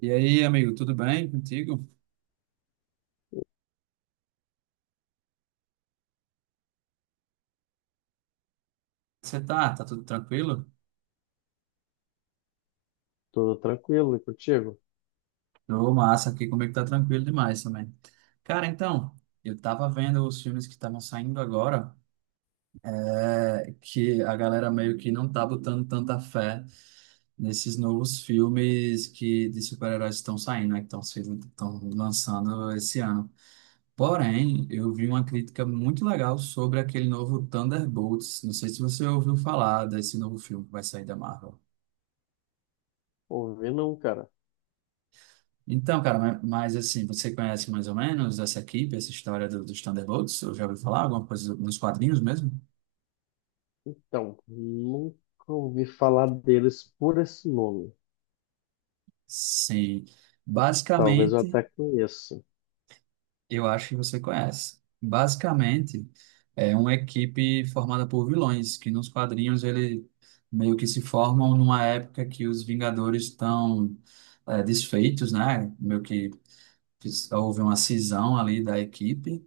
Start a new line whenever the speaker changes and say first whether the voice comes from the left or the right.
right: E aí, amigo, tudo bem contigo? Você tá? Tá tudo tranquilo?
left: Tudo tranquilo e contigo?
right: Tô massa aqui comigo, tá tranquilo demais também. Cara, então, eu tava vendo os filmes que estavam saindo agora, que a galera meio que não tá botando tanta fé nesses novos filmes que de super-heróis estão saindo, né? Que estão sendo, estão lançando esse ano. Porém, eu vi uma crítica muito legal sobre aquele novo Thunderbolts. Não sei se você ouviu falar desse novo filme que vai sair da Marvel.
left: Ouvi não, cara.
right: Então, cara, mas, assim, você conhece mais ou menos essa equipe, essa história dos Thunderbolts? Eu já ouvi falar alguma coisa nos quadrinhos mesmo?
left: Então, nunca ouvi falar deles por esse nome.
right: Sim.
left: Talvez eu
right: Basicamente,
left: até conheça.
right: eu acho que você conhece. Basicamente, é uma equipe formada por vilões, que nos quadrinhos ele meio que se formam numa época que os Vingadores estão desfeitos, né? Meio que houve uma cisão ali da equipe.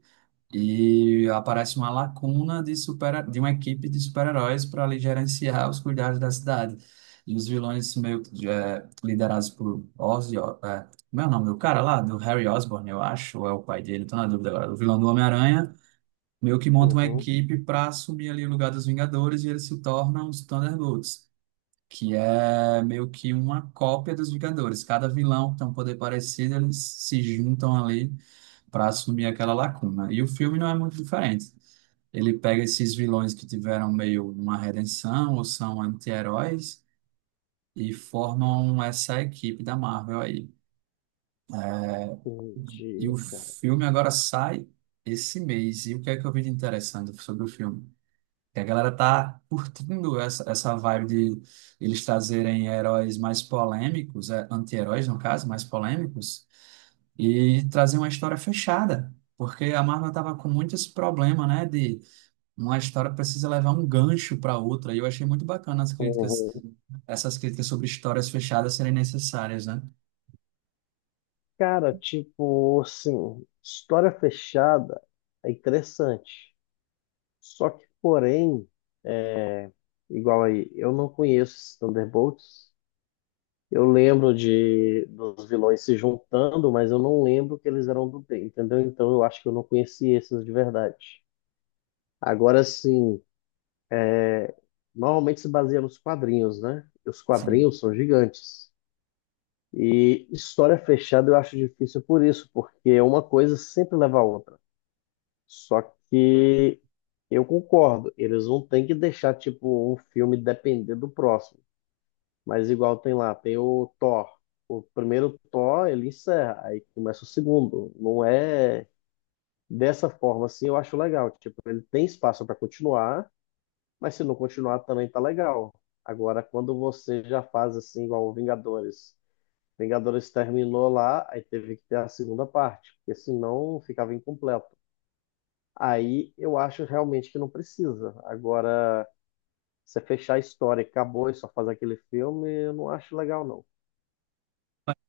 right: E aparece uma lacuna de, super, de uma equipe de super-heróis para ali gerenciar os cuidados da cidade. E os vilões meio que, liderados por Ozzy, ó, como é o nome do cara lá? Do Harry Osborn, eu acho, ou é o pai dele, tô na dúvida agora. O vilão do Homem-Aranha meio que monta uma
left: Uhum,
right: equipe para assumir ali o lugar dos Vingadores e eles se tornam os Thunderbolts, que é meio que uma cópia dos Vingadores. Cada vilão tem um poder parecido, eles se juntam ali para assumir aquela lacuna. E o filme não é muito diferente. Ele pega esses vilões que tiveram meio uma redenção ou são anti-heróis e formam essa equipe da Marvel aí. E o
left: entendi, cara.
right: filme agora sai esse mês. E o que é que eu vi de interessante sobre o filme? Que a galera tá curtindo essa vibe de eles trazerem heróis mais polêmicos, anti-heróis no caso, mais polêmicos, e trazer uma história fechada, porque a Marvel estava com muito esse problema, né, de uma história precisa levar um gancho para outra, e eu achei muito bacana as críticas,
left: Uhum.
right: essas críticas sobre histórias fechadas serem necessárias, né?
left: Cara, tipo, assim, história fechada é interessante. Só que, porém, é, igual aí, eu não conheço esses Thunderbolts. Eu lembro de dos vilões se juntando, mas eu não lembro que eles eram do bem, entendeu? Então eu acho que eu não conheci esses de verdade. Agora sim, normalmente se baseia nos quadrinhos, né? E os
right: Sim.
left: quadrinhos são gigantes. E história fechada eu acho difícil por isso, porque uma coisa sempre leva a outra. Só que eu concordo, eles não têm que deixar tipo um filme depender do próximo. Mas igual tem lá, tem o Thor. O primeiro Thor, ele encerra, aí começa o segundo. Não é dessa forma assim, eu acho legal. Tipo, ele tem espaço para continuar, mas se não continuar também tá legal. Agora, quando você já faz assim, igual o Vingadores. Vingadores terminou lá, aí teve que ter a segunda parte, porque senão ficava incompleto. Aí eu acho realmente que não precisa. Agora, você fechar a história, e acabou e só fazer aquele filme, eu não acho legal, não.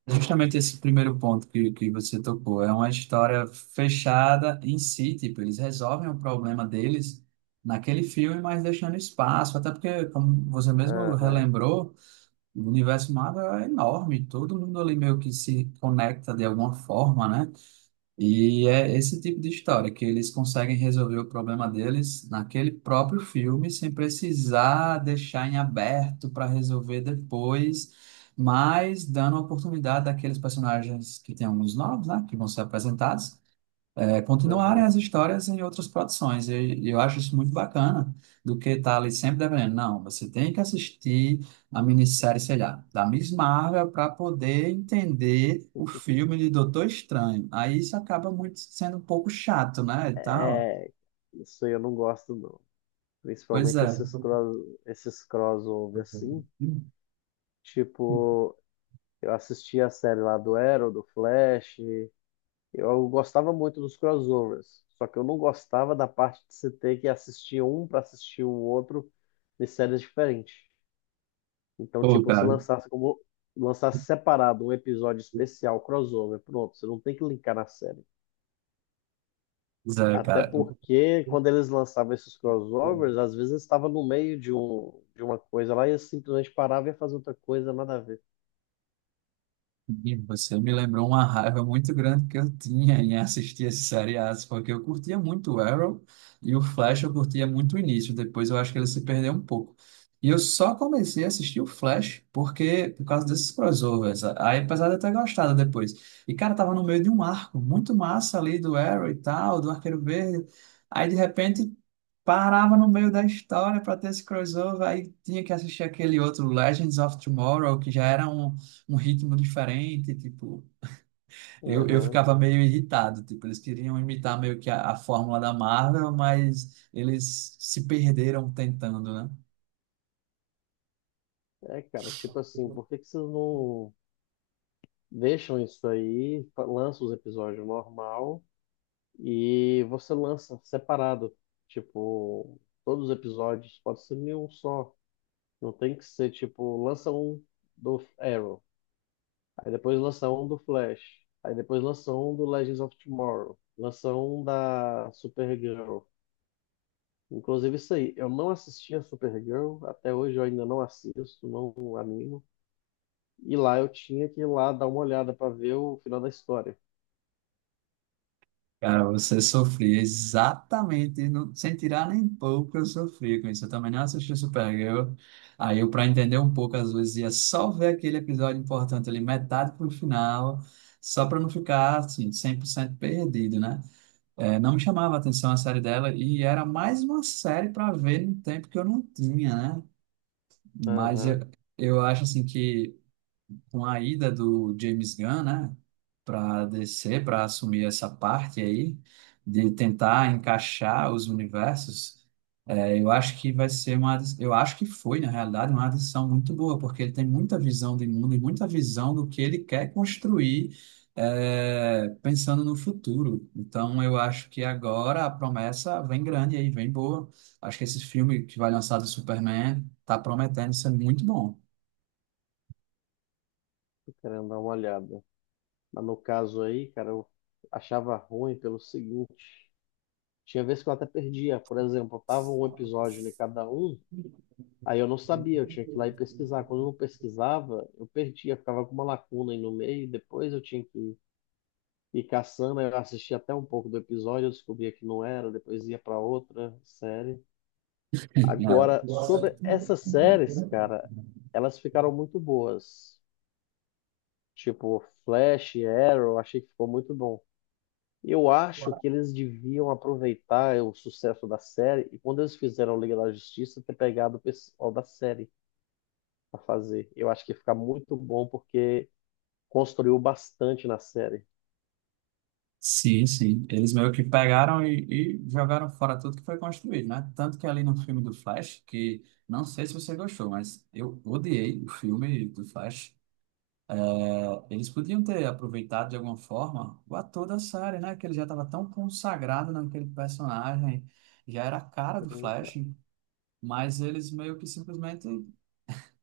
right: Justamente esse primeiro ponto que você tocou, é uma história fechada em si, tipo, eles resolvem o problema deles naquele filme, mas deixando espaço, até porque, como você mesmo
left: Aham,
right: relembrou, o universo Marvel é enorme, todo mundo ali meio que se conecta de alguma forma, né? E é esse tipo de história que eles conseguem resolver o problema deles naquele próprio filme, sem precisar deixar em aberto para resolver depois, mas dando a oportunidade daqueles personagens que têm alguns novos, né, que vão ser apresentados continuarem as
left: aham.
right: histórias em outras produções. E eu acho isso muito bacana, do que estar ali sempre dependendo. Não, você tem que assistir a minissérie, sei lá, da Miss Marvel para poder entender o filme de Doutor Estranho. Aí isso acaba muito sendo um pouco chato, né? E tal.
left: É, isso aí eu não gosto, não.
right: Pois
left: Principalmente
right: é.
left: esses cross, esses crossover assim. Tipo, eu assisti a série lá do Arrow, do Flash. Eu gostava muito dos crossovers. Só que eu não gostava da parte de você ter que assistir um para assistir o outro de séries diferentes. Então,
right: Pô,
left: tipo, se
right: cara.
left: lançasse como lançasse separado um episódio especial crossover, pronto, você não tem que linkar na série.
right: Pois é,
left: Até
right: cara.
left: porque quando eles lançavam esses crossovers, às vezes estava no meio de, um, de uma coisa lá e eles simplesmente parava e ia fazer outra coisa, nada a ver.
right: E você me lembrou uma raiva muito grande que eu tinha em assistir esses seriados, porque eu curtia muito o Arrow e o Flash eu curtia muito o início, depois eu acho que ele se perdeu um pouco. E eu só comecei a assistir o Flash porque por causa desses crossovers. Aí, apesar de eu ter gostado depois. E, cara, tava no meio de um arco muito massa ali do Arrow e tal, do Arqueiro Verde. Aí, de repente, parava no meio da história para ter esse crossover. Aí tinha que assistir aquele outro Legends of Tomorrow, que já era um ritmo diferente, tipo, eu
left: Aham.
right: ficava meio irritado, tipo, eles queriam imitar meio que a fórmula da Marvel, mas eles se perderam tentando, né?
left: É, cara, tipo assim, por que que vocês não deixam isso aí, lançam os episódios normal e você lança separado? Tipo, todos os episódios, pode ser nenhum só. Não tem que ser, tipo, lança um do Arrow. Aí depois lança um do Flash. Aí depois lança um do Legends of Tomorrow. Lança um da Supergirl. Inclusive isso aí, eu não assisti a Supergirl, até hoje eu ainda não assisto, não animo. E lá eu tinha que ir lá dar uma olhada pra ver o final da história.
right: Cara, você sofria exatamente, não, sem tirar nem pouco, eu sofri com isso. Eu também não assisti Supergirl. Aí eu, para entender um pouco, às vezes ia só ver aquele episódio importante ali, metade pro final, só para não ficar, assim, 100% perdido, né? É, não me chamava atenção a série dela e era mais uma série para ver no tempo que eu não tinha, né? Mas
left: Aham,
right: eu acho assim que com a ida do James Gunn, né, para DC, para assumir essa parte aí de tentar encaixar os universos, eu acho que vai ser uma, eu acho que foi, na realidade, uma adição muito boa, porque ele tem muita visão do mundo e muita visão do que ele quer construir, pensando no futuro. Então, eu acho que agora a promessa vem grande aí, vem boa. Acho que esse filme que vai lançar do Superman está prometendo ser muito bom.
left: tô querendo dar uma olhada. Mas no caso aí, cara, eu achava ruim pelo seguinte. Tinha vezes que eu até perdia. Por exemplo, tava um episódio em cada um, aí eu não sabia, eu tinha que ir lá e pesquisar. Quando eu não pesquisava, eu perdia, ficava com uma lacuna aí no meio, depois eu tinha que ir caçando, aí eu assistia até um pouco do episódio, eu descobria que não era, depois ia para outra série. Agora, sobre essas séries, cara, elas ficaram muito boas. Tipo, Flash, Arrow, achei que ficou muito bom. Eu acho
right: É.
left: que eles deviam aproveitar o sucesso da série e quando eles fizeram Liga da Justiça, ter pegado o pessoal da série a fazer. Eu acho que fica muito bom porque construiu bastante na série.
right: Sim, sim. Eles meio que pegaram e jogaram fora tudo que foi construído, né? Tanto que ali no filme do Flash, que não sei se você gostou, mas eu odiei o filme do Flash. É, eles podiam ter aproveitado de alguma forma o ator da série, né? Que ele já estava tão consagrado naquele personagem, já era a cara do Flash, mas eles meio que simplesmente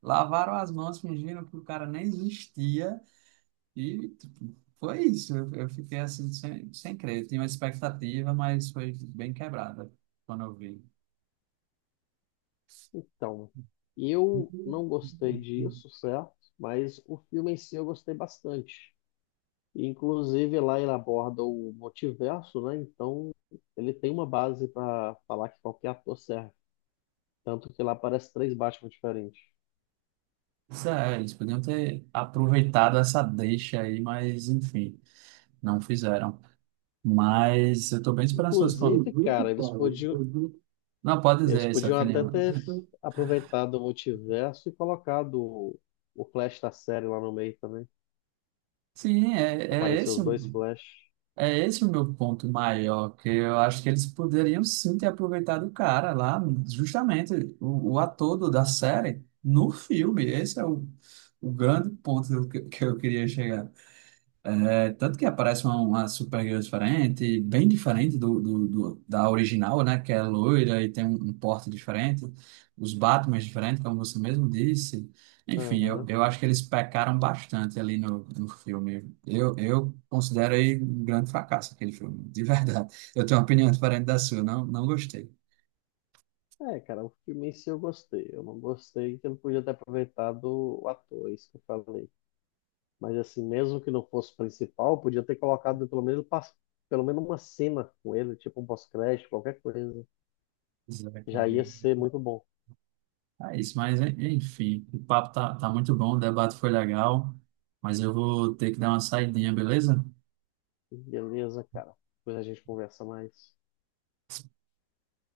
right: lavaram as mãos fingindo que o cara nem existia e tipo, foi isso. Eu fiquei assim, sem crer. Eu tinha uma expectativa, mas foi bem quebrada quando eu vi.
left: Então, eu não gostei disso, certo? Mas o filme em si eu gostei bastante. Inclusive, lá ele aborda o multiverso, né? Então, ele tem uma base para falar que qualquer ator serve. Tanto que lá aparece três Batman diferentes.
right: Isso é, eles podiam ter aproveitado essa deixa aí, mas enfim, não fizeram. Mas eu tô bem esperançoso.
left: Inclusive, cara,
right: Com- Não, pode
left: eles
right: dizer essa
left: podiam até
right: opinião.
left: ter aproveitado o multiverso e colocado o Flash da série lá no meio também.
right: Sim, é, é
left: Apareceu
right: esse.
left: os dois Flash.
right: É esse o meu ponto maior, que eu acho que eles poderiam sim ter aproveitado o cara lá, justamente o ator do- da série, no filme. Esse é o grande ponto que, que eu queria chegar. É tanto que aparece uma Supergirl diferente, bem diferente do, do, do- da original, né? Que é loira e tem um, um porte diferente, os Batmans diferentes, como você mesmo disse. Enfim,
left: Aham.
right: eu acho que eles pecaram bastante ali no, no filme. Eu considero aí um grande fracasso aquele filme, de verdade. Eu tenho uma opinião diferente da sua, não gostei.
left: É, cara, o filme em si eu gostei. Eu não gostei que eu não podia ter aproveitado o ator, é isso que eu falei. Mas assim, mesmo que não fosse o principal, podia ter colocado pelo menos, pelo menos uma cena com ele, tipo um pós-crédito, qualquer coisa.
right: Pois é, cara.
left: Já ia ser muito bom.
right: É isso, mas enfim, o papo tá, tá muito bom, o debate foi legal, mas eu vou ter que dar uma saidinha, beleza?
left: Beleza, cara. Depois a gente conversa mais.